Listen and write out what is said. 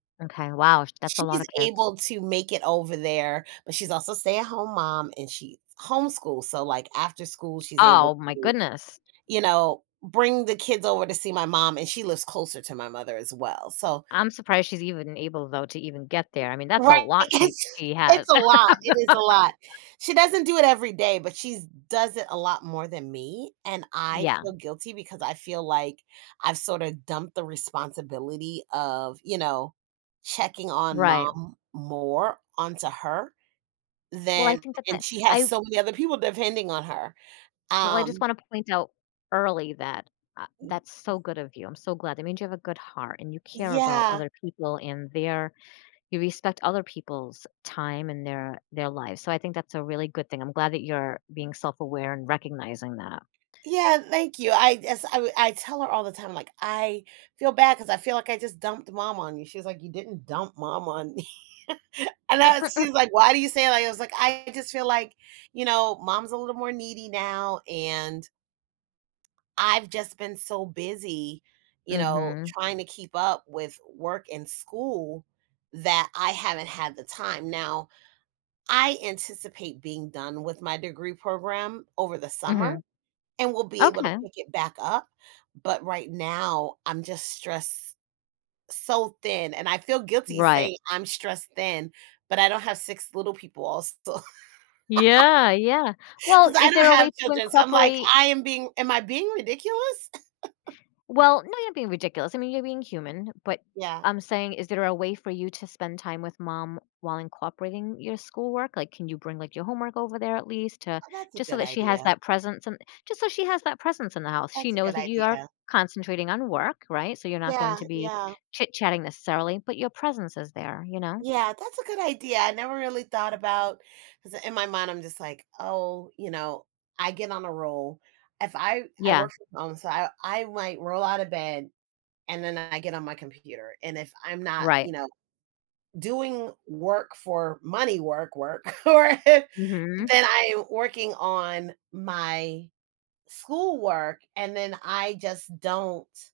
Okay. Wow. Sh that's a She's lotta kids. able to make it over there, but she's also a stay-at-home mom and she s homeschools. So, like, after school, she's able Oh my to, goodness. you know, bring the kids over to see my mom and she lives closer to my mother as well. So I'm surprised she's even able though to even get there. I mean, that's a Right. lot she It's she has. it's a lot. It is a lot. She doesn't do it every day, but she's does it a lot more than me. And I Yeah. feel guilty because I feel, like, I've sort of dumped the responsibility of, you know, checking on Right. mom more onto her Well, I than think that that and she has I so many other people depending on her, well, I just um wanna point out early that, uh, that's so [unintelligible] good of you. I'm so glad. It means you have a good heart and you care about Yeah. other people and there you respect other people's time and their their lives. So, I think that's a really good thing. I'm glad that you're being self-aware and recognizing that. Yeah. Thank you. I as I w I tell her all the time, like, I feel bad 'cause I feel, like, "I just dumped mom on you." She was, like, "You didn't dump mom on me." and Mm, I was mm, she mm. was, like, "Why do you say that?" I was, like, "I just feel, like, you know, mom's a little more needy now and" I've just been so busy, you know, Mhm. trying to keep up with work and school that I haven't had the time. Now I anticipate being done with my degree program over the summer Mhm. and we'll be able to Okay. pick it back up. But right now, I'm just stressed so thin and I feel guilty Right. saying "I'm stressed thin." But I don't have 6 little people also. Yeah, yeah. Well, 'Cause I is don't there a have way to children. So, I'm, like, incorporate "I am being am I being ridiculous?" Well, now you're being ridiculous. I mean, you're being human. But Yeah. I'm saying, is there a way for you to spend time with mom while incorporating your schoolwork? Like, can you bring, like, your homework over there at least to Oh, that's a just so good that she has idea. that presence and just so she has that presence in the house. She That's a knows good that you are idea. concentrating on work. Right? So, you're not going Yeah, to be yeah. chitchatting necessarily, but your presence is there, you know? Yeah. That's a good idea. I never really thought about 'cause in my mind, I'm, just, like, "Oh, you know." I get on a roll. If I I Yeah. work on the side, I I might roll out of bed and then I get on my computer. And if I'm not, Right. you know, doing work for money work work, or then Mhm. I'm working on my schoolwork and then I just don't